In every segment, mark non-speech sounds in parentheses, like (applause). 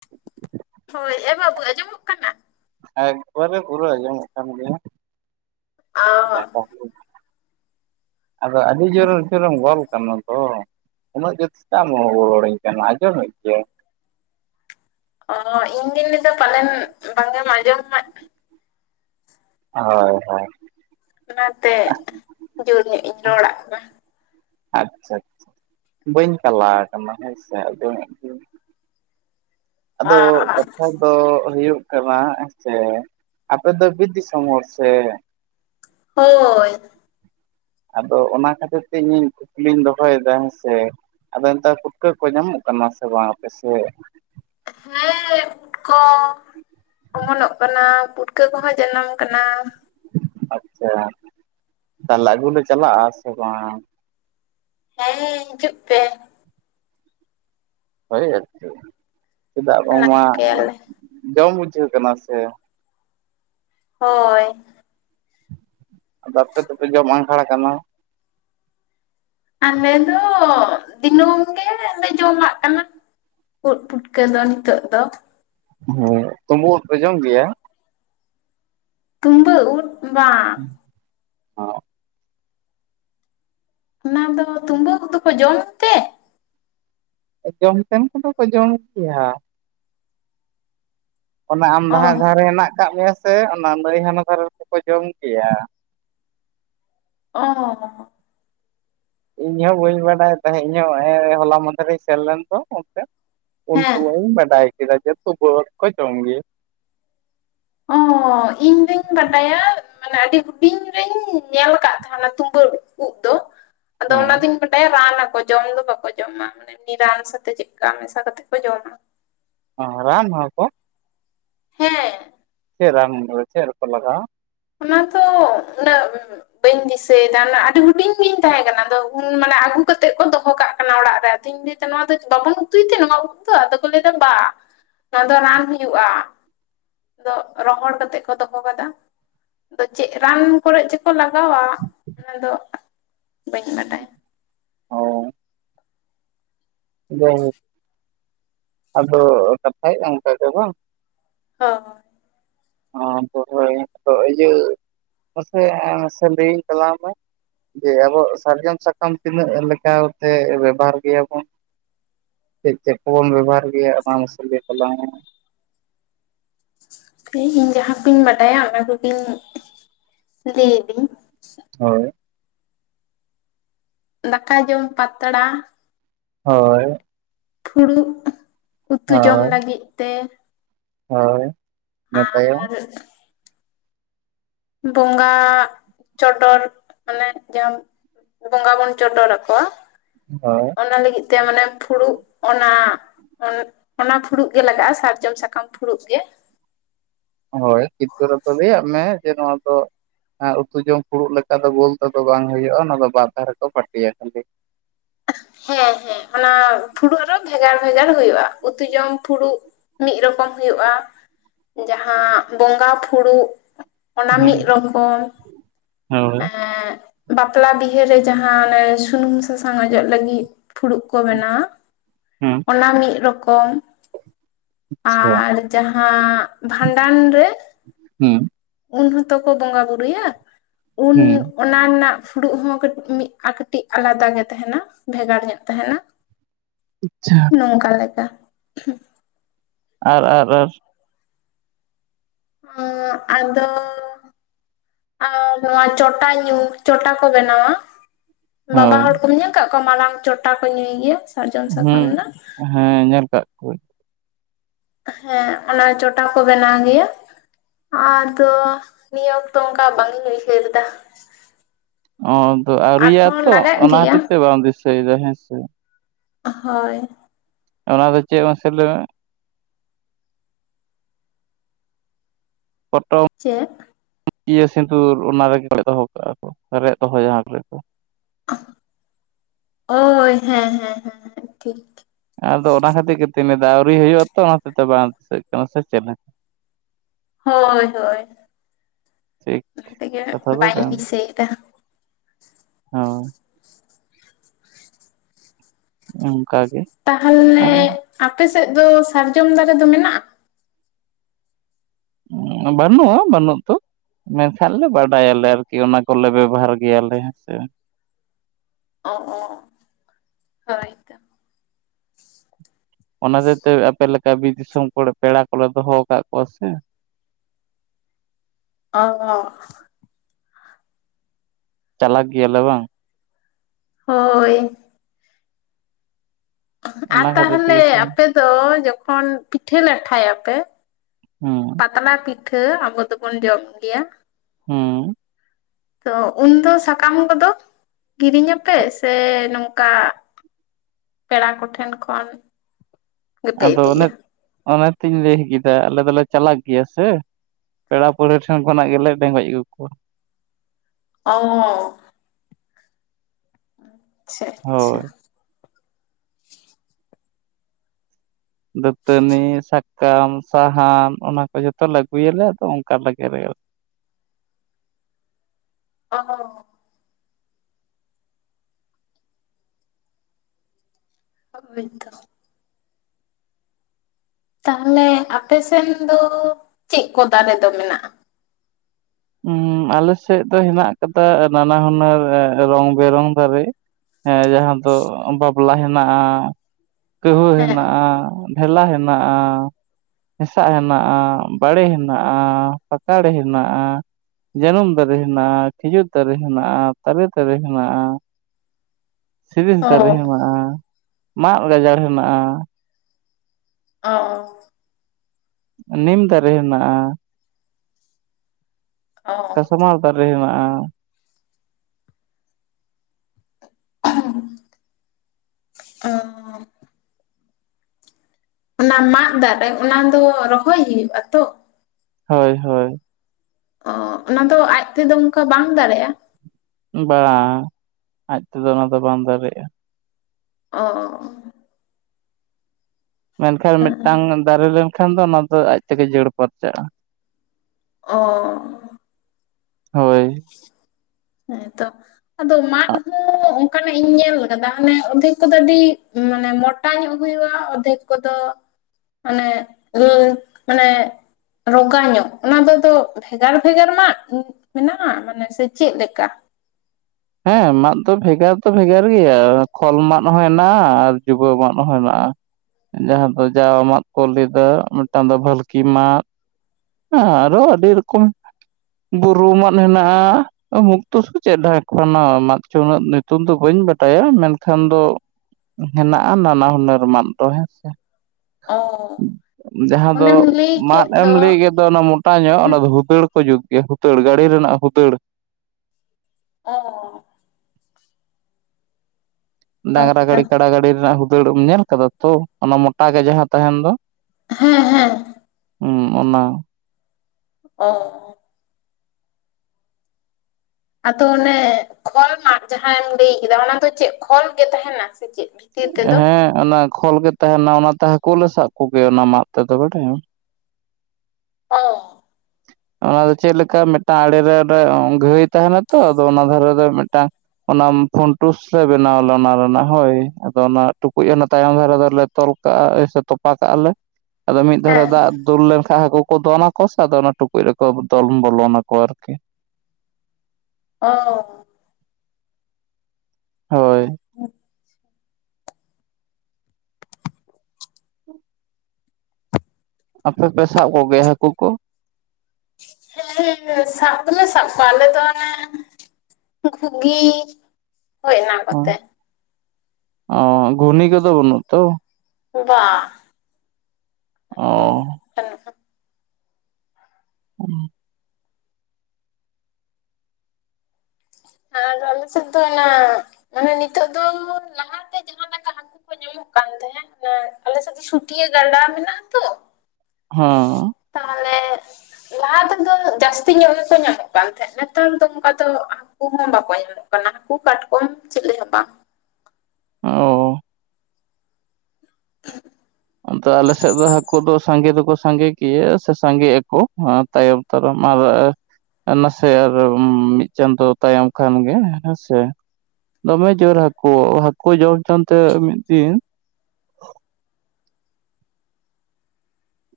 (inaudible) ᱦᱳᱭ ᱮ ᱵᱟᱹᱵᱩ ᱟᱸᱡᱚᱢᱚᱜ ᱠᱟᱱᱟ? ᱮᱠᱵᱟᱨᱮ ᱯᱩᱨᱟᱹ ᱟᱸᱡᱚᱢᱚᱜ ᱠᱟᱱ ᱜᱤᱭᱟ. ᱚ ᱟᱫᱚ ᱟᱹᱰᱤ ᱡᱚᱨ ᱮᱱᱛᱮᱜ ᱜᱚᱞ ᱠᱟᱱᱟ ᱛᱚ ᱩᱱᱟᱹᱜ ᱜᱮ ᱪᱮᱛᱟᱢ ᱨᱚᱲᱟᱹᱧ ᱠᱟᱱᱟ ᱟᱸᱡᱚᱢᱮᱫ ᱜᱮᱭᱟᱭ ᱚ ᱤᱧᱜ ᱱᱤᱛᱚᱜ ᱯᱟᱞᱮᱱ ᱵᱟᱝᱜᱮᱢ ᱟᱸᱡᱚᱢᱟ ᱦᱳᱭ ᱦᱳᱭ ᱚᱱᱟᱛᱮ ᱡᱚᱨ ᱧᱚᱜ ᱤᱧ ᱨᱚᱲᱟᱜ ᱠᱟᱱᱟ ᱟᱪᱷᱟ ᱟᱪᱷᱟ ᱵᱟᱹᱧ ᱪᱟᱞᱟᱣ ᱟᱠᱟᱱᱟ ᱦᱮᱸ ᱥᱮ ᱟᱫᱚ ᱟᱫᱚ ᱠᱟᱛᱷᱟ ᱫᱚ ᱦᱩᱭᱩᱜ ᱟᱯᱮ ᱢᱟ ᱦᱮᱸᱥᱮ ᱟᱯᱮᱫ ᱫᱚ ᱵᱤᱫ ᱫᱤᱥᱚᱢ ᱥᱮ ᱦᱳᱭᱸᱻ ᱟᱫᱚ ᱚᱱᱟ ᱠᱷᱟᱹᱛᱤᱨ ᱛᱮ ᱤᱧᱤᱧ ᱠᱩᱠᱞᱤᱞᱤᱧ ᱫᱚᱦᱚᱭᱮᱫᱟ ᱦᱮᱸ ᱥᱮ ᱟᱫᱚ ᱱᱮᱛᱟᱨ ᱯᱩᱴᱠᱟᱹ ᱠᱚ ᱧᱟᱢᱚᱜ ᱠᱟᱱᱟ ᱥᱮ ᱵᱟᱝ ᱟᱯᱮ ᱥᱮ? ᱦᱮᱸᱻ ᱠᱚ ᱚᱢᱚᱱᱚᱜ ᱠᱟᱱᱟ ᱯᱩᱴᱠᱟᱹ ᱠᱚᱦᱚᱸ ᱡᱟᱱᱟᱢ ᱠᱟᱱᱟ ᱟᱪᱷᱟ ᱛᱟᱦᱞᱮ ᱟᱹᱜᱩ ᱞᱮ ᱪᱟᱞᱟᱜᱼᱟ ᱥᱮ ᱵᱟᱝ? ᱦᱮᱸ ᱦᱤᱡᱩᱜ ᱯᱮ ᱦᱳᱭ ᱟᱨᱠᱤ ᱪᱮᱫᱟᱜ ᱵᱟᱝ ᱦᱟᱞᱟᱝ ᱢᱟ ᱟᱯᱮᱭᱟᱞᱮ ᱡᱚᱢ ᱵᱩᱡᱷᱟᱹᱣ ᱠᱟᱱᱟ ᱥᱮ ᱦᱳᱭ ᱵᱟᱯᱮ ᱛᱚᱯᱮ ᱡᱚᱢ ᱟᱸᱜᱷᱟᱬ ᱟᱠᱟᱱᱟ ᱟᱞᱮ ᱫᱚ ᱫᱤᱱᱟᱹᱢ ᱜᱮᱞᱮ ᱡᱚᱢᱟᱜ ᱠᱟᱱᱟ ᱩᱫ ᱯᱩᱴᱠᱟᱹ ᱫᱚ ᱱᱤᱛᱚᱜ ᱫᱚ ᱦᱮᱸ ᱛᱩᱢᱵᱩᱜ ᱤᱝ ᱯᱮ ᱡᱚᱢ ᱜᱮᱭᱟ ᱛᱩᱢ ᱩᱴ ᱵᱟ ᱦᱚᱣ ᱚᱱᱟ ᱫᱚ ᱛᱩᱢᱵᱩᱜ ᱩᱫ ᱫᱚᱠᱚ ᱡᱚᱢ ᱛᱮ? ᱡᱚᱢ ᱴᱟᱭᱤᱢ ᱠᱚᱫᱚ ᱡᱚᱢ ᱜᱮᱭᱟ ᱚᱱᱟ ᱟᱢ ᱞᱟᱦ ᱚ ᱫᱷᱟᱨᱮ ᱦᱮᱱᱟᱜ ᱟᱠᱟᱫ ᱢᱮᱭᱟ ᱥᱮ ᱚᱱᱟ ᱫᱟᱹᱭ ᱦᱟᱱᱟ ᱫᱷᱟᱨᱮ ᱛᱮ ᱠᱚ ᱡᱚᱢ ᱠᱮᱭᱟ ᱚᱸ ᱤᱧ ᱦᱚᱸ ᱵᱟᱹᱧ ᱵᱟᱰᱟᱭ ᱛᱟᱦᱮᱸᱫ ᱤᱧ ᱦᱚᱸ ᱱᱚᱜ ᱦᱚᱞᱟ ᱢᱟᱫᱷᱮᱨᱤᱧ ᱥᱮᱱ ᱞᱮᱱ ᱫᱚ ᱚᱱᱛᱮ ᱩᱱ ᱦᱮᱸ ᱥᱚᱢᱚᱭᱤᱧ ᱵᱟᱰᱟᱭ ᱠᱮᱫᱟ ᱦᱮᱛᱩ (unintelligible) ᱡᱚᱢ ᱜᱮ ᱚᱸᱻ ᱤᱧ ᱫᱩᱧ ᱵᱟᱰᱟᱭᱟ ᱢᱟᱱᱮ ᱟᱹᱰᱤ ᱦᱩᱰᱤᱧ ᱨᱤᱧ ᱧᱮᱞ ᱟᱠᱟᱫ ᱛᱟᱦᱮᱸᱱᱟ ᱛᱩᱵᱟᱹ ᱩᱵ ᱫᱚ ᱟᱫᱚ ᱚᱱᱟ ᱦᱮᱸ ᱫᱧ ᱨᱟᱱ ᱟᱠᱚ ᱡᱚᱢ ᱫᱚ ᱵᱟᱠᱚ ᱡᱚᱢᱟ ᱢᱟᱱᱮ ᱩᱱᱤ ᱨᱟᱱ ᱥᱟᱛᱮ ᱪᱮᱫ ᱞᱮᱠᱟ ᱢᱮᱥᱟ ᱠᱟᱛᱮᱫ ᱠᱚ ᱡᱚᱢᱟ ᱦᱚᱸ ᱨᱟᱱ ᱦᱚᱸᱠᱚ ᱦᱮᱸ ᱮᱭ ᱨᱟᱱ ᱫᱚ ᱪᱮᱫ ᱨᱮᱠᱚ ᱞᱟᱜᱟᱣᱟ? ᱚᱱᱟᱛᱚ ᱩᱱᱟᱹᱜ ᱵᱟᱹᱧ ᱫᱤᱥᱟᱹᱭᱮᱫᱟ ᱱᱟ ᱟᱹᱰᱤ ᱦᱩᱰᱤᱧ ᱜᱤᱧ ᱛᱟᱦᱮᱸ ᱠᱟᱱᱟ ᱟ ᱩᱱ ᱢᱟᱱᱮ ᱟᱹᱜᱩ ᱠᱟᱛᱮᱜ ᱠᱚ ᱫᱚᱦᱚ ᱠᱟᱜ ᱠᱟᱱᱟ ᱚᱲᱟᱜ ᱨᱮ ᱟᱫᱚᱧ ᱞᱟᱹᱭᱟ ᱱᱚᱣᱟ ᱫᱚ ᱵᱟᱵᱚᱱ ᱩᱛᱩᱭ ᱛᱮ ᱱᱚᱣᱟ ᱵ ᱫᱚ ᱟᱫᱚ ᱠᱚ ᱞᱟᱹᱭ ᱮᱫᱟ ᱵᱟ ᱱᱚᱣᱟ ᱫᱚ ᱨᱟᱱ ᱦᱩᱭᱩᱜᱼᱟ ᱟᱫᱚ ᱨᱚᱦᱚᱲ ᱠᱟᱛᱮᱜ ᱠᱚ ᱫᱚᱦᱚ ᱠᱟᱫᱟ ᱟᱫᱚ ᱪᱮᱫ ᱨᱟᱱ ᱠᱚᱨᱮ ᱪᱠᱚ ᱞᱟᱜᱟᱣᱟ ᱚᱱᱟ ᱫᱚ ᱵᱟᱹᱧ ᱵᱟᱰᱟᱭᱟ ᱚ ᱡᱟᱣ ᱦᱚ ᱟᱫᱚ ᱠᱟᱛᱷᱟ ᱭᱮᱫ ᱟᱢ ᱵᱟᱝ ᱦᱚᱸ ᱦᱚ ᱦᱳᱭ ᱟᱫᱚ ᱤᱭᱟᱹᱢᱟᱥᱮ ᱠᱟ. ᱭᱤᱝ ᱛᱟᱞᱝ ᱢᱮ ᱡᱮ ᱟᱵᱚᱣᱟᱜ ᱥᱟᱨᱡᱚᱢ ᱥᱟᱠᱟᱢ ᱛᱤᱱᱟᱹᱜ ᱞᱮᱠᱟᱛᱮ ᱵᱮᱵᱚᱦᱟᱨ ᱜᱮᱭᱟᱵᱚᱱ? ᱪᱮᱫ ᱪᱮᱫ ᱠᱚᱵᱚᱱ ᱵᱮᱵᱚᱦᱟᱨ ᱜᱮᱭᱟ ᱚᱱᱟ ᱢᱟᱥᱮ ᱞᱟᱹᱭ ᱛᱟᱞᱟᱝᱼᱟ ᱢᱮ ᱤᱧ ᱡᱟᱦᱟᱸ ᱠᱚᱧ ᱵᱟᱰᱟᱭᱟ ᱚᱱᱟ ᱠᱚᱜᱮᱧ ᱞᱟᱹᱭᱫᱟᱹᱧ ᱦᱳᱭ ᱫᱟᱠᱟ ᱡᱚᱢ ᱯᱟᱛᱲᱟ, ᱦᱳᱭᱻ ᱯᱷᱩᱲᱩᱜ ᱩᱛᱩ ᱡᱚᱢ ᱦᱳᱭ ᱞᱟᱹᱜᱤᱫ ᱛᱮ ᱦᱳᱭ ᱱᱟᱯᱟᱭᱟ᱾ (unintelligible) ᱵᱚᱸᱜᱟ ᱪᱚᱰᱚᱨ ᱢᱟᱱᱮ ᱡᱟᱦᱟᱸ ᱵᱚᱸᱜᱟ ᱵᱚᱸᱱ ᱪᱚᱰᱚᱨ ᱟᱠᱚᱼᱟ ᱾ ᱦᱮᱸ ᱚᱱᱟ ᱞᱟᱹᱜᱤᱫ ᱛᱮ ᱢᱟᱱᱮ ᱯᱷᱩᱲᱩᱜ ᱚᱱᱟ ᱚᱱᱟ ᱯᱷᱩᱲᱩᱜ ᱜᱮ ᱞᱟᱜᱟᱜᱼᱟ ᱥᱟᱨᱡᱚᱢ ᱥᱟᱠᱟᱢ ᱯᱷᱩᱲᱩᱜ ᱜᱮ᱾ ᱦᱳᱭ ᱪᱤᱛᱟᱹᱨ ᱨᱮᱫᱚ ᱞᱟᱹᱭᱟᱜ ᱢᱮ ᱡᱮ ᱱᱚᱣᱟ ᱫᱚ ᱩᱛᱩ ᱡᱚᱢ ᱯᱷᱩᱲᱩᱜ ᱞᱮᱠᱟ ᱫᱚ ᱵᱳᱞ ᱛᱮᱫᱚ ᱵᱟᱝ ᱦᱩᱭᱩᱜᱼᱟ, ᱚᱱᱟ ᱫᱚ ᱵᱟᱨ ᱫᱷᱟᱣ ᱨᱮ ᱠᱚ ᱯᱟᱹᱴᱤᱭᱟ ᱠᱷᱟᱹᱞᱤ᱾ ᱦᱮᱸ, ᱦᱮᱸ ᱚᱱᱟ ᱯᱷᱩᱲᱩᱜ ᱨᱮ ᱵᱷᱮᱜᱟᱨ- ᱵᱷᱮᱜᱟᱨ ᱦᱩᱭᱩᱜᱼᱟ ᱩᱛᱩ ᱡᱚᱢ ᱯᱷᱩᱲᱩᱜ ᱢᱤᱫ ᱨᱚᱠᱚᱢ ᱦᱩᱭᱩᱜᱼᱟ ᱡᱟᱦᱟᱸ ᱵᱚᱸᱜᱟ ᱯᱷᱩᱲᱩᱜᱼᱚ, ᱚᱱᱟ ᱦᱩᱸ ᱢᱤᱫ ᱨᱚᱠᱚᱢ, ᱦᱳᱭ ᱮᱸᱻ ᱵᱟᱯᱞᱟ -ᱵᱤᱦᱟ ᱨᱮ ᱡᱟᱦᱟᱸ ᱚᱱᱮ ᱥᱩᱱᱩᱢ- ᱥᱟᱥᱟᱝ ᱥᱟᱝ ᱚᱡᱚᱜ ᱞᱟᱹᱜᱤᱫ ᱯᱷᱩᱲᱩᱜ ᱠᱚ ᱵᱮᱱᱟᱶᱼᱟ ᱾ ᱦᱮᱸᱻ ᱚᱱᱟ ᱢᱤᱫ ᱨᱚᱠᱚᱢ ᱾ ᱟᱪᱪᱷᱟ ᱟᱨ ᱡᱟᱦᱟᱸ ᱵᱷᱟᱸᱰᱟᱸᱱ ᱨᱮ ᱦᱩᱸ᱾ ᱩᱱ ᱦᱚᱸᱛᱚ ᱠᱚ ᱵᱚᱸᱜᱟ ᱵᱩᱨᱩᱭᱟ, ᱩᱱ ᱦᱩᱸ ᱚᱱᱟ ᱨᱮᱱᱟᱜ ᱯᱷᱩᱲᱩᱜ ᱦᱚᱸ ᱠᱟᱹᱴᱤᱡ ᱢᱤᱫ ᱟᱨ ᱠᱟᱹᱴᱤᱡ ᱟᱞᱟᱫᱟ ᱜᱮ ᱛᱟᱦᱮᱱᱟ ᱵᱷᱮᱜᱟᱨ ᱧᱚᱜ ᱛᱟᱦᱮᱱᱟ ᱾ ᱟᱪᱪᱷᱟ᱾ ᱚᱝᱠᱟ ᱞᱮᱠᱟ ᱾ ᱟᱨ ᱼᱟᱨᱼᱟᱨ ᱚ ᱟᱫᱚᱻ ᱟᱨ ᱱᱚᱣᱟ ᱪᱚᱴᱟ ᱧᱩ ᱪᱚᱴᱟ ᱠᱚ ᱵᱮᱱᱟᱣᱼᱟ ᱾ ᱵᱟᱵᱟ ᱦᱳᱭ ᱦᱚᱲ ᱠᱚᱢ ᱧᱮᱞ ᱟᱠᱟᱫ ᱠᱚᱣᱟ? ᱢᱟᱨᱟᱝ ᱪᱚᱴᱟ ᱠᱚ ᱧᱩᱭ ᱜᱮᱭᱟ ᱥᱟᱨᱡᱚᱢ ᱥᱟᱠᱟᱢ ᱦᱩᱸ ᱨᱮᱱᱟᱜ ᱾ ᱦᱮᱸ ᱧᱮᱞ ᱠᱟᱜ ᱠᱚᱭᱟᱹᱤᱧ᱾ ᱦᱮᱸ ᱚᱱᱟ ᱪᱚᱴᱟ ᱠᱚ ᱵᱮᱱᱟᱣ ᱜᱮᱭᱟ ᱾ ᱟᱫᱚ ᱱᱤᱭᱟᱹ ᱚᱠᱛᱚ ᱚᱱᱠᱟ ᱵᱟᱝ ᱤᱧ ᱩᱭᱦᱟᱹᱨ ᱫᱟ ᱾ ᱚᱫᱚ ᱟᱹᱣᱨ ᱨᱮᱭᱟᱜ ᱛᱚ ᱞᱟᱜᱟᱜ ᱚᱱᱟ ᱜᱮᱭᱟ ᱦᱚᱛᱮᱫ ᱛᱮ ᱵᱟᱢ ᱫᱤᱥᱟᱹᱭᱮᱫᱟ ᱦᱮᱸᱥᱮ᱾ ᱦᱚᱭ᱾ ᱚᱱᱟ ᱫᱚ ᱪᱮᱫ ᱢᱟᱥᱮ ᱞᱟᱹᱭ ᱢᱮ? (unintelligible) ᱪᱮᱫ? ᱠᱤᱭᱟᱹ ᱥᱤᱸᱫᱩᱨ ᱚᱱᱟ ᱨᱮᱜᱮ ᱠᱚ ᱫᱚᱦᱚ ᱠᱟᱜᱼᱟ ᱠᱚ, ᱨᱮᱫ ᱫᱚᱦᱚ ᱡᱟᱦᱟᱸ ᱠᱚᱨᱮ ᱠᱚ᱾ ᱳᱭ ᱦᱮᱸ, ᱦᱮᱸ, ᱦᱮᱸ ᱴᱷᱤᱠ᱾ ᱟᱫᱚ ᱚᱱᱟ ᱠᱷᱟᱹᱛᱤᱨ ᱜᱮ ᱛᱤᱱᱟᱹᱜ ᱟᱹᱣᱨᱤ ᱦᱩᱭᱩᱜᱼᱟᱛᱚ ᱚᱱᱟ ᱛᱚ ᱵᱟᱝ ᱫᱤᱥᱟᱹᱜ ᱠᱟᱱᱟ ᱥᱮ ᱪᱮᱫᱮ? ᱦᱳᱭ-ᱦᱳᱭ ᱴᱷᱤᱠ ᱚᱱᱟ ᱛᱮᱜᱮ ᱠᱟᱛᱷᱟ ᱫᱚ ᱵᱟᱹᱧ ᱠᱟᱱ ᱫᱤᱥᱟᱹᱭ ᱫᱟ ᱾ ᱦᱚᱸ᱾ ᱚᱱᱠᱟᱜᱮ ᱛᱟᱦᱚᱞᱮ ᱟᱯᱮᱥᱮᱫ ᱫᱚ ᱥᱟᱨᱡᱚᱢ ᱫᱟᱨᱮ ᱫᱚ ᱢᱮᱱᱟᱜᱼᱟ? ᱵᱟᱹᱱᱩᱜᱼᱟ ᱵᱟᱹᱱᱩᱜ ᱛᱚ᱾ ᱢᱮᱱᱠᱷᱟᱱ ᱞᱮ ᱵᱟᱰᱟᱭᱟᱞᱮ ᱟᱨᱠᱤ ᱚᱱᱟ ᱠᱚᱞᱮ ᱵᱮᱵᱚᱦᱟᱨ ᱜᱮᱭᱟᱞᱮ ᱦᱮᱸ ᱥᱮ᱾ ᱟ - ᱚᱸ᱾ ᱦᱳᱭ ᱛᱚ᱾ ᱚᱱᱟ ᱦᱳᱛᱮᱫ ᱛᱮ ᱟᱯᱮ ᱞᱮᱠᱟ ᱵᱤᱨ ᱫᱤᱥᱚᱢ ᱠᱚᱲᱟ, ᱯᱮᱲᱟ ᱠᱚᱞᱮ ᱫᱚᱦᱚ ᱟᱠᱟᱫ ᱠᱚᱣᱟ ᱥᱮ᱾ ᱚᱻ ᱪᱟᱞᱟᱠ ᱜᱮᱭᱟ ᱞᱮ ᱵᱟᱝ? ᱦᱳᱭ ᱟᱨ ᱚᱱᱟ ᱠᱷᱟᱹᱛᱤᱨ ᱛᱟᱦᱚᱞᱮ ᱛᱮᱜᱮ ᱥᱮ ᱟᱯᱮ ᱫᱚ ᱡᱚᱠᱷᱚᱱ ᱯᱤᱴᱷᱟᱹ ᱞᱟᱴᱷᱟᱭᱟᱯᱮ ᱦᱩᱸ ᱯᱟᱛᱞᱟ ᱯᱤᱴᱷᱟᱹ ᱟᱵᱚ ᱫᱚᱵᱚᱱ ᱡᱚᱢ ᱜᱮᱭᱟ᱾ ᱦᱩᱸ ᱛᱚ ᱩᱱᱫᱚ ᱥᱟᱠᱟᱢ ᱠᱚᱫᱚ ᱠᱤᱨᱤᱧᱟᱯᱮ ᱥᱮ ᱱᱚᱝᱠᱟ ᱯᱮᱲᱟ ᱠᱚᱴᱷᱮᱱ ᱠᱷᱚᱱ ᱜᱮᱯᱮ ᱟᱫᱚ ᱤᱫᱤᱭᱟ ᱚᱱᱮᱫᱽ ᱚᱱᱮ ᱛᱚᱧ ᱞᱟᱹᱭ ᱠᱮᱫᱟ ᱟᱞᱮ ᱫᱚᱞᱮ ᱪᱟᱞᱟᱠ ᱜᱮᱭᱟ ᱥᱮ ᱯᱮᱲᱟ ᱯᱟᱹᱲᱦᱟᱹ ᱴᱷᱮᱱ ᱠᱷᱚᱱᱟᱜ ᱜᱮᱞᱮ ᱴᱮᱜᱚᱡ ᱟᱹᱜᱩ ᱠᱚᱣᱟ᱾ ᱚᱸᱻ ᱟᱪᱪᱷᱟ ᱟᱪᱪᱷᱟ ᱦᱳᱭ ᱫᱟᱹᱛᱟᱹᱱᱤ ᱥᱟᱠᱟᱢ ᱥᱟᱦᱟᱱ ᱚᱱᱟ ᱠᱚ ᱡᱚᱛᱚ ᱞᱮ ᱟᱹᱜᱩᱭᱟᱞᱮ ᱟᱫᱚ ᱚᱱᱠᱟ ᱛᱮᱜᱮ ᱞᱮ ᱚᱦᱚ (unintelligible) ᱛᱟᱦᱚᱞᱮ ᱟᱯᱮ ᱥᱮᱱ ᱫᱚ ᱪᱮᱫ ᱠᱚ ᱫᱟᱨᱮ ᱫᱚ ᱢᱮᱱᱟᱜᱼᱟ? ᱩᱸ ᱟᱞᱮ ᱥᱮᱫ ᱫᱚ ᱦᱮᱱᱟᱜ ᱠᱟᱫᱟ ᱱᱟᱱᱟ ᱦᱩᱱᱟᱹᱨ ᱨᱚᱝ ᱵᱮᱨᱚᱝ ᱫᱟᱨᱮ᱾ ᱦᱮᱸ ᱡᱟᱦᱟᱸ ᱫᱚ ᱵᱟᱯᱞᱟ ᱦᱮᱱᱟᱜᱼᱟ ᱠᱟᱹᱣᱦᱟᱹ ᱦᱮᱸ ᱦᱮᱱᱟᱜᱼᱟ᱾ ᱦᱮᱞᱞᱟ ᱦᱮᱱᱟᱜᱼᱟ᱾ ᱦᱮᱸᱥᱟᱜ ᱦᱮᱱᱟᱜᱼᱟ, ᱵᱟᱲᱮ ᱦᱮᱱᱟᱜᱼᱟ, ᱯᱟᱠᱟᱲᱮ ᱦᱮᱱᱟᱜᱼᱟ᱾ ᱡᱟᱹᱱᱩᱢ ᱫᱟᱨᱮ ᱦᱮᱱᱟᱜᱼᱟ, ᱠᱷᱤᱡᱩᱨ ᱫᱟᱨᱮ ᱦᱮᱱᱟᱜᱼᱟ, ᱛᱟᱞᱮ ᱫᱟᱨᱮ ᱦᱮᱱᱟᱜᱼᱟ᱾ ᱥᱤᱨᱤᱥ ᱚ ᱫᱟᱨᱮ ᱦᱮᱱᱟᱜᱼᱟ ᱢᱟᱫ ᱜᱟᱡᱟᱲ ᱦᱮᱱᱟᱜᱼᱟ ᱚ ᱱᱤᱢ ᱫᱟᱨᱮ ᱦᱮᱱᱟᱜᱼᱟ᱾ (unintelligible) ᱥᱚᱢᱟᱨ ᱫᱟᱨᱮ ᱦᱮᱱᱟᱜᱼᱟ᱾ ᱚ ᱚᱱᱟ ᱢᱟᱫ ᱫᱟᱨᱮ ᱚᱱᱟ ᱫᱚ ᱨᱚᱦᱚᱭ ᱦᱩᱭᱩᱜ-ᱟ ᱛᱚ᱾ ᱦᱳᱭ ᱦᱳᱭ ᱚ ᱚᱱᱟ ᱫᱚ ᱟᱡ ᱛᱮᱫᱚ ᱚᱱᱠᱟ ᱵᱟᱝ ᱫᱟᱨᱮᱜᱼᱟ᱾ ᱵᱟᱝ ᱟᱡ ᱛᱮᱫᱚ ᱚᱱᱟ ᱫᱚ ᱵᱟᱝ ᱫᱟᱨᱮᱜᱼᱟ᱾ ᱚ ᱢᱮᱱᱠᱷᱟᱱ ᱦᱮᱸ ᱢᱤᱫᱴᱟᱝ ᱫᱟᱨᱮ ᱞᱮᱱᱠᱷᱟᱱ ᱫᱚ ᱚᱱᱟ ᱫᱚ ᱟᱡ ᱛᱮᱜᱮ ᱡᱟᱹᱲ ᱯᱟᱨᱪᱟᱜᱼᱟ᱾ ᱚ ᱦᱳᱭ ᱦᱮᱸᱛᱚ ᱟᱫᱚ ᱢᱟᱫ ᱦᱚᱸ ᱚᱱᱠᱟᱱᱟᱜ ᱤᱧ ᱧᱮᱞ ᱟᱠᱟᱫᱟ᱾ ᱢᱟᱱᱮ ᱚᱫᱷᱮᱠ ᱠᱚᱫᱚ ᱟᱹᱰᱤ ᱢᱟᱱᱮ ᱢᱚᱴᱟ ᱧᱚᱜ ᱦᱩᱭᱩᱜᱼᱟ ᱚᱫᱷᱮᱠ ᱠᱚᱫᱚ ᱢᱟᱱᱮ (unintelligible) ᱢᱟᱱᱮ ᱨᱚᱜᱟ ᱧᱚᱜ, ᱚᱱᱟ ᱫᱚ ᱟᱫᱚ ᱵᱷᱮᱜᱟᱨ ᱵᱷᱮᱜᱟᱨ ᱢᱟᱜᱽ ᱢᱮᱱᱟᱜᱼᱟ, ᱢᱟᱱᱮ ᱥᱮ ᱪᱮᱫ ᱞᱮᱠᱟ? ᱠᱟ ᱦᱮᱸ ᱢᱟᱫ ᱫᱚ ᱵᱷᱮᱜᱟᱨ ᱫᱚ ᱵᱷᱮᱜᱟᱨ ᱜᱮᱭᱟ, ᱠᱷᱚᱞ ᱢᱟᱫ ᱦᱚᱸ ᱦᱮᱱᱟᱜᱼᱟ ᱟᱨ ᱡᱩᱵᱟᱹ ᱢᱟᱫ ᱦᱚᱸ ᱦᱮᱱᱟᱜᱼᱟ᱾ ᱡᱟᱦᱟᱸ ᱫᱚ ᱡᱟᱣ ᱢᱟᱫ ᱠᱚ ᱞᱮᱫᱟ, ᱢᱤᱫᱴᱟᱝ ᱫᱚ ᱵᱷᱟᱞᱠᱤ ᱢᱟᱫ᱾ ᱟᱨᱚ ᱟᱹᱰᱤ ᱨᱚᱠᱚᱢ ᱵᱩᱨᱩᱢᱟᱫ ᱦᱮᱱᱟᱜᱼᱟ ᱢᱩᱠᱛᱚ ᱥᱮ ᱪᱮᱫ ᱰᱠ ᱠᱷ ᱢᱟᱫ ᱪᱚ ᱨᱮᱱᱟᱜ ᱧᱩᱛᱩᱢ ᱫᱚ ᱵᱟᱹᱧ ᱵᱟᱰᱟᱭᱟ ᱢᱮᱱᱠᱷᱟᱱ ᱫᱚ ᱦᱮᱱᱟᱜᱼᱟ ᱱᱟᱱᱟ ᱦᱩᱱᱟᱹᱨ ᱢᱟᱫ ᱫᱚ᱾ ᱦᱮᱸ ᱥᱮ ᱚ ᱡᱟᱦᱟᱸ ᱫᱚ ᱚᱱᱮᱢ ᱞᱟᱹᱭ ᱠᱮᱫ ᱢᱟᱫ ᱮᱢ ᱫᱚ ᱞᱟᱹᱭ ᱜᱮ ᱚᱱᱟ ᱢᱚᱴᱟ ᱧᱚᱜ, ᱚᱱᱟ ᱦᱮᱸ ᱫᱚ ᱦᱩᱫᱟᱹᱲ ᱠᱚ ᱡᱩᱛ ᱜᱮᱭᱟ, ᱦᱩᱫᱟᱹᱲ ᱜᱟᱹᱲᱤ ᱨᱮᱱᱟᱜ ᱦᱩᱫᱟᱹᱲ ᱚ ᱰᱟᱝᱨᱟ ᱦᱳᱭᱛᱚ ᱜᱟᱹᱰᱤ ᱠᱟᱰᱟ ᱜᱟᱹᱰᱤ ᱨᱮᱱᱟᱜ ᱦᱩᱫᱟᱹᱲ ᱮᱢ ᱧᱮᱞ ᱠᱟᱫᱟ ᱛᱚ, ᱚᱱᱟ ᱢᱚᱴᱟ ᱜᱮ ᱡᱟᱦᱟᱸ ᱛᱟᱦᱮᱱ ᱫᱚ᱾ ᱦᱮᱸ ᱦᱮᱸ ᱦᱩᱸ ᱚᱱᱟ ᱚ ᱟᱫᱚ ᱚᱱᱮ ᱠᱷᱚᱞ ᱢᱟᱫ ᱡᱟᱦᱟᱸᱢ ᱞᱟᱹᱭ ᱠᱮᱫᱟ᱾ ᱚᱱᱟ ᱫᱚ ᱪᱮᱫ ᱠᱷᱚᱞ ᱜᱮ ᱛᱟᱦᱮᱱᱟ ᱥᱮ ᱪᱮᱫ? ᱵᱷᱤᱛᱤᱨ ᱛᱮᱫᱚ? ᱦᱮᱸ ᱚᱱᱟ ᱠᱷᱚᱞ ᱜᱮ ᱛᱟᱦᱮᱱᱟ ᱚᱱᱟᱛᱮ ᱦᱟᱹᱠᱩ ᱞᱮ ᱥᱟᱵ ᱠᱚᱜᱮᱭᱟ ᱚᱱᱟ ᱢᱟᱫ ᱛᱮᱫᱚ ᱵᱟᱴᱟᱭ ᱚ ᱚᱱᱟ ᱫᱚ ᱪᱮᱫ ᱞᱮᱠᱟ ᱢᱤᱫᱴᱟᱝ ᱟᱲᱮᱨᱮ ᱜᱷᱟᱹᱭ ᱛᱟᱦᱮᱱᱟ ᱛᱚ ᱟᱫᱚ ᱚᱱᱟ ᱫᱷᱟᱨᱮ ᱫᱚ ᱢᱤᱫᱴᱟᱝ ᱚᱱᱟ ᱯᱷᱩᱱᱴᱩᱥ ᱞᱮ ᱵᱮᱱᱟᱣᱚᱞ ᱚᱱᱟ ᱨᱮᱱᱟᱜ ᱦᱳᱭ ᱟᱫᱚ ᱚᱱᱟ ᱴᱩᱠᱩᱡ ᱚᱱᱟ ᱛᱟᱭᱚᱢ ᱫᱷᱟᱨᱮ- ᱫᱷᱟᱨᱮ ᱛᱚᱞ ᱠᱟᱜᱼᱟ ᱥᱮ ᱛᱚᱯᱟ ᱠᱟᱜᱼᱟ ᱞᱮ ᱟᱫᱚ ᱢᱤᱫ ᱫᱷᱟᱨᱮ ᱦᱮᱸ ᱫᱟᱜ ᱫᱩᱞ ᱞᱮᱱᱠᱷᱟᱱ ᱦᱟᱹᱠᱩ ᱠᱚ ᱫᱚᱱᱟᱠᱚ ᱥᱮ ᱟᱫᱚ᱾ ᱴᱩᱠᱩᱠᱚ ᱫᱚᱞᱚᱢ ᱵᱚᱞᱚᱱ ᱟᱠᱤ ᱟᱨᱠᱤ᱾ ᱚ ᱦᱳᱭ (inaudible) ᱟᱯᱮ ᱯᱮ ᱥᱟᱵ ᱠᱚᱜᱮᱭᱟ ᱦᱟᱹᱠᱩ ᱠᱚ ᱦᱮᱸ ᱥᱟᱵ ᱫᱚᱢᱮ ᱥᱟᱵ ᱠᱚᱣᱟ ᱟᱞᱮ ᱫᱚ ᱚᱱᱮ ᱜᱷᱩᱜᱤ ᱦᱟᱱᱟ ᱠᱚᱛᱮ ᱚ ᱜᱷᱩᱱᱤ ᱠᱚᱫᱚ ᱵᱟᱹᱱᱩᱜ ᱛᱚ ᱥᱚᱵ ᱚ ᱵᱟᱹᱱᱩᱜᱼᱟ᱾ ᱦᱩᱸ ᱟᱫᱚ ᱟᱞᱮ ᱥᱮᱫ ᱫᱚ ᱚᱱᱟ ᱢᱟᱱᱮ ᱱᱤᱛᱚᱜ ᱫᱚ ᱞᱟᱦᱟᱛᱮ ᱡᱟᱦᱟᱸᱮ ᱞᱮᱠᱟ ᱠᱚ ᱧᱟᱢᱚᱜ ᱠᱟᱱ ᱛᱟᱦᱮᱸᱫ ᱟᱞᱮ ᱥ ᱥᱷᱩᱴᱭᱟᱹ ᱜᱟᱰᱟ ᱢᱮᱱᱟᱜᱼᱟ ᱛᱚ᱾ ᱦᱮᱸ ᱛᱟᱦᱚᱞᱮ ᱞᱟᱦᱟ ᱛᱮᱫᱚ ᱡᱟᱹᱥᱛᱤ ᱧᱚᱜ ᱜᱮᱠᱚ ᱧᱟᱢᱚᱜ ᱠᱟᱱ ᱛᱟᱦᱮᱸᱫ ᱱᱮᱛᱟᱨ ᱫᱚ ᱚᱱᱠᱟ ᱫᱚ᱾ ᱦᱟᱹᱠᱩ ᱦᱚᱸ ᱵᱟᱠᱚ ᱮᱢᱚᱜ ᱠᱟᱱᱟ᱾ ᱦᱟᱹᱠᱩ, ᱠᱟᱴᱠᱚᱢ ᱪᱮᱫ ᱞᱮᱠᱟ ᱦᱚᱸ ᱵᱟᱝ ᱚ (inaudible) ᱛᱮ ᱟᱞᱮᱮᱥᱮᱫ ᱫᱚ ᱦᱠᱩ ᱫᱚ ᱥᱟᱸᱜᱮ ᱫᱚᱠᱚ ᱥᱟᱸᱜᱮ ᱜᱮᱭᱟ ᱥᱮ ᱥᱟᱸᱜᱮ ᱟᱠᱚ ᱛᱟᱭᱚᱢ᱾ ᱟᱨᱢᱟᱨᱟᱜ ᱱᱟᱥᱮ ᱟᱨ ᱢᱤᱫ ᱪᱟᱸᱫᱚ ᱛᱟᱭᱚᱢ ᱠᱷᱟᱱ ᱜᱮ ᱦᱮᱸᱥᱮ ᱫᱚᱢᱮ ᱡᱳᱨ ᱦᱟᱹᱠᱩ ᱦᱟᱹᱠᱩ ᱡᱚᱢ ᱡᱚᱢ ᱛᱮ ᱢᱤᱫ ᱫᱤᱱ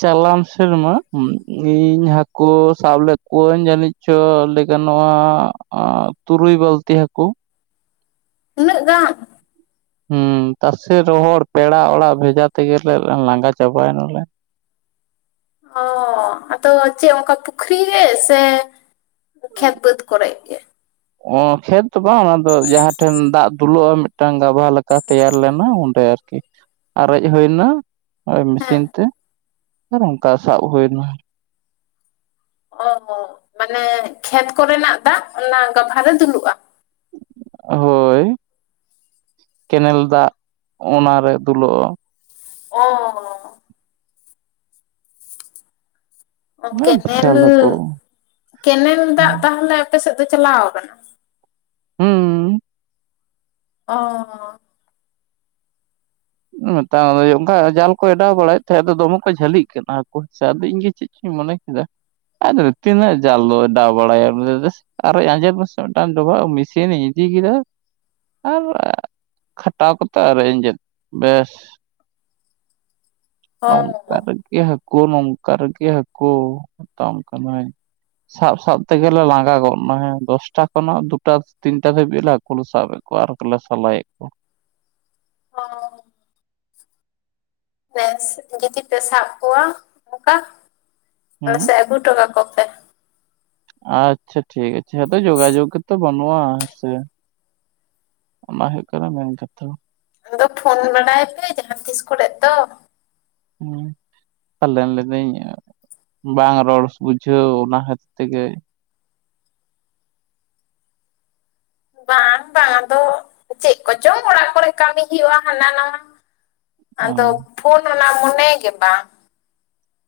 ᱪᱟᱞᱟᱢ ᱥᱮᱨᱢᱟ ᱤᱧ ᱦᱟᱹᱠᱩ ᱥᱟᱵ ᱞᱮᱫ ᱠᱚᱣᱟᱹᱧ ᱡᱟᱹᱱᱤᱡ ᱪᱚ ᱜᱟᱱᱚᱜᱼᱟ ᱛᱩᱨᱩᱭ ᱵᱟᱹᱞᱛᱤ ᱦᱟᱹᱠᱩ ᱩᱱᱟᱹᱜ ᱜᱟᱱ ᱦᱮᱸ ᱛᱟᱥᱮ ᱨᱚᱦᱚᱲ ᱯᱮᱲᱟ ᱚᱲᱟᱜ ᱵᱷᱮᱡᱟ ᱛᱮᱜᱮᱞᱮ ᱞᱟᱸᱜᱟ ᱪᱟᱵᱟᱭᱮᱱᱟ ᱞᱮ᱾ ᱚ ᱟᱫᱚ ᱪᱮᱫ ᱚᱱᱠᱟ ᱯᱩᱠᱷᱚᱨᱤ ᱨᱮ ᱥᱮ ᱯᱨᱠᱷᱛ ᱵᱟᱹᱫ ᱠᱚᱨᱮ ᱜᱮ᱾ ᱚ ᱠᱷᱮᱛ ᱫᱚ ᱵᱟᱝ ᱚᱱᱟ ᱫᱚ ᱡᱟᱦᱟᱸ ᱴᱷᱮᱱ ᱫᱟᱜ ᱫᱩᱞᱩᱜᱼᱟ ᱢᱤᱫᱴᱟᱝ ᱜᱟᱵᱷᱟ ᱞᱮᱠᱟ᱾ ᱫᱟᱠᱟ ᱛᱮᱭᱟᱨ ᱞᱮᱱᱟ ᱚᱸᱰᱮ ᱟᱨᱠᱤ ᱟᱨᱮᱡ ᱦᱩᱭᱱᱟ ᱳ ᱦᱮᱸ ᱢᱮᱥᱤᱱ ᱛᱮ ᱟᱨ ᱚᱱᱠᱟ ᱥᱟᱵ ᱦᱩᱭ ᱮᱱᱟ᱾ ᱚ ᱢᱟᱱᱮ ᱠᱷᱮᱛ ᱠᱚᱨᱮᱱᱟᱜ ᱫᱟᱜ ᱚᱱᱟ ᱜᱟᱵᱷᱟᱨ ᱨᱮ ᱫᱩᱞᱩᱜᱼᱟ᱾ ᱦᱳᱭ ᱠᱮᱱᱮᱞ ᱫᱟᱜ ᱚᱱᱟᱨᱮ ᱫᱩᱞᱩᱜᱼᱟ᱾ ᱚ ᱚ ᱠᱮᱱᱮᱞ ᱵᱤᱥᱟᱞ ᱦᱟᱹᱠᱩ ᱠᱮᱱᱮᱞ ᱫᱟᱜ ᱛᱟᱦᱞᱮ ᱟᱯᱮᱮᱥᱮᱫ ᱫᱚ ᱪᱟᱞᱟᱣ ᱟᱠᱟᱱᱟ? ᱦᱩᱸ ᱚ ᱮᱛ ᱚᱱᱠᱟ ᱡᱟᱞ ᱠᱚ ᱚᱰᱟᱣ ᱵᱟᱲᱟᱭᱮᱫ ᱛᱟᱦᱮᱸᱫ ᱟᱫᱚ ᱫᱚᱢᱮ ᱠᱚ ᱡᱷᱟᱹᱞᱤᱜ ᱠᱟᱱᱟ ᱦᱠᱩ ᱟᱫᱚ ᱤᱧ ᱜᱮ ᱪᱮᱫ ᱤ ᱢᱚᱱᱮᱠᱮᱫ ᱮ ᱛᱱᱟ ᱡᱟᱞ ᱫᱚ ᱚᱲᱟᱣ ᱵᱟᱲᱟ ᱮ᱾ ᱟᱨᱚ ᱟᱸᱡᱮᱫ ᱢᱟᱥᱮ ᱢᱤᱫᱴᱟᱝ ᱰᱚᱵᱷᱟᱜ ᱢᱤᱥᱤᱱᱤᱧ ᱤᱫᱤ ᱠᱮᱫᱟ ᱟᱨ ᱠᱷᱟᱴᱟᱣ ᱠᱚᱛ ᱟᱨ ᱤᱧᱡᱮᱫ ᱵᱮᱥ (inaudible) ᱦᱚᱸ ᱱᱚᱠᱟᱨ ᱮ ᱦᱟᱹᱠᱩ ᱱᱚᱝᱠᱟ ᱨᱮᱜᱮ ᱦᱟᱹᱠᱩ ᱢᱮᱛᱟᱢ ᱠᱟᱱᱟᱭ᱾ ᱥᱟᱵ ᱥᱟᱵ ᱛᱮᱜᱮᱞᱮ ᱞᱟᱸᱜᱟ ᱜᱚᱜ ᱱᱟ ᱦᱮᱸ ᱫᱚᱥᱴᱟ ᱠᱷᱚᱱᱟᱜ ᱫᱩᱴᱟ ᱛᱤᱱᱴᱟ ᱫᱷᱟᱹᱵᱤᱡ ᱞᱮ ᱠᱩ ᱞᱮ ᱥᱟᱵ ᱮᱜ ᱠᱚᱣᱟ ᱟᱨ ᱠᱚᱞᱮ ᱥᱚᱞᱟᱭ ᱮᱜ ᱠᱚᱣᱟ ᱦᱚ ᱵᱮᱥ ᱡᱩᱫᱤ ᱯᱮ ᱥᱟᱵ ᱠᱚᱣᱟ ᱚᱝᱠᱟ ᱟᱞᱮ ᱦᱩᱸ ᱥᱮᱜ ᱟᱹᱜᱩ ᱚᱴᱚ ᱠᱟᱠᱚᱯᱮ᱾ ᱟᱪᱪᱷᱟ ᱴᱷᱤᱠ ᱟᱪᱮ ᱟᱫᱚ ᱡᱳᱜᱟᱡᱳᱜ ᱛᱚ ᱵᱟᱹᱱᱩᱜᱼᱟ ᱦᱮᱸ ᱥᱮ ᱚᱱᱟ ᱦᱩᱭᱩᱜ ᱠᱟᱱᱟ ᱢᱮᱱ ᱠᱟᱛᱷᱟ᱾ ᱟᱫᱚ ᱯᱷᱳᱱ ᱵᱟᱲᱟᱭ ᱯᱮ ᱡᱟᱦᱟᱸ ᱛᱤᱥ ᱠᱚᱨᱮᱜ ᱫᱚ ᱦᱮᱸ ᱛᱟᱞᱮ ᱞᱤᱫᱟᱹᱧ ᱵᱟᱝ ᱨᱚᱲ ᱵᱩᱡᱷᱟᱹᱣ ᱚᱱᱟ ᱠᱷᱟᱹᱛᱤᱨ ᱛᱮᱜᱮ ᱵᱟᱝ ᱵᱟᱝ ᱟᱫᱚ ᱪᱮᱜ ᱠᱚᱪᱚᱝ ᱚᱲᱟᱜ ᱠᱚᱨᱮ ᱠᱟᱹᱢᱤ ᱦᱩᱭᱩᱜᱼᱟ ᱦᱟᱱᱟ ᱱᱟᱣᱟ ᱟᱫᱚ ᱚ ᱯᱷᱳᱱ ᱚᱱᱟ ᱢᱚᱱᱮ ᱜᱮ ᱵᱟᱝ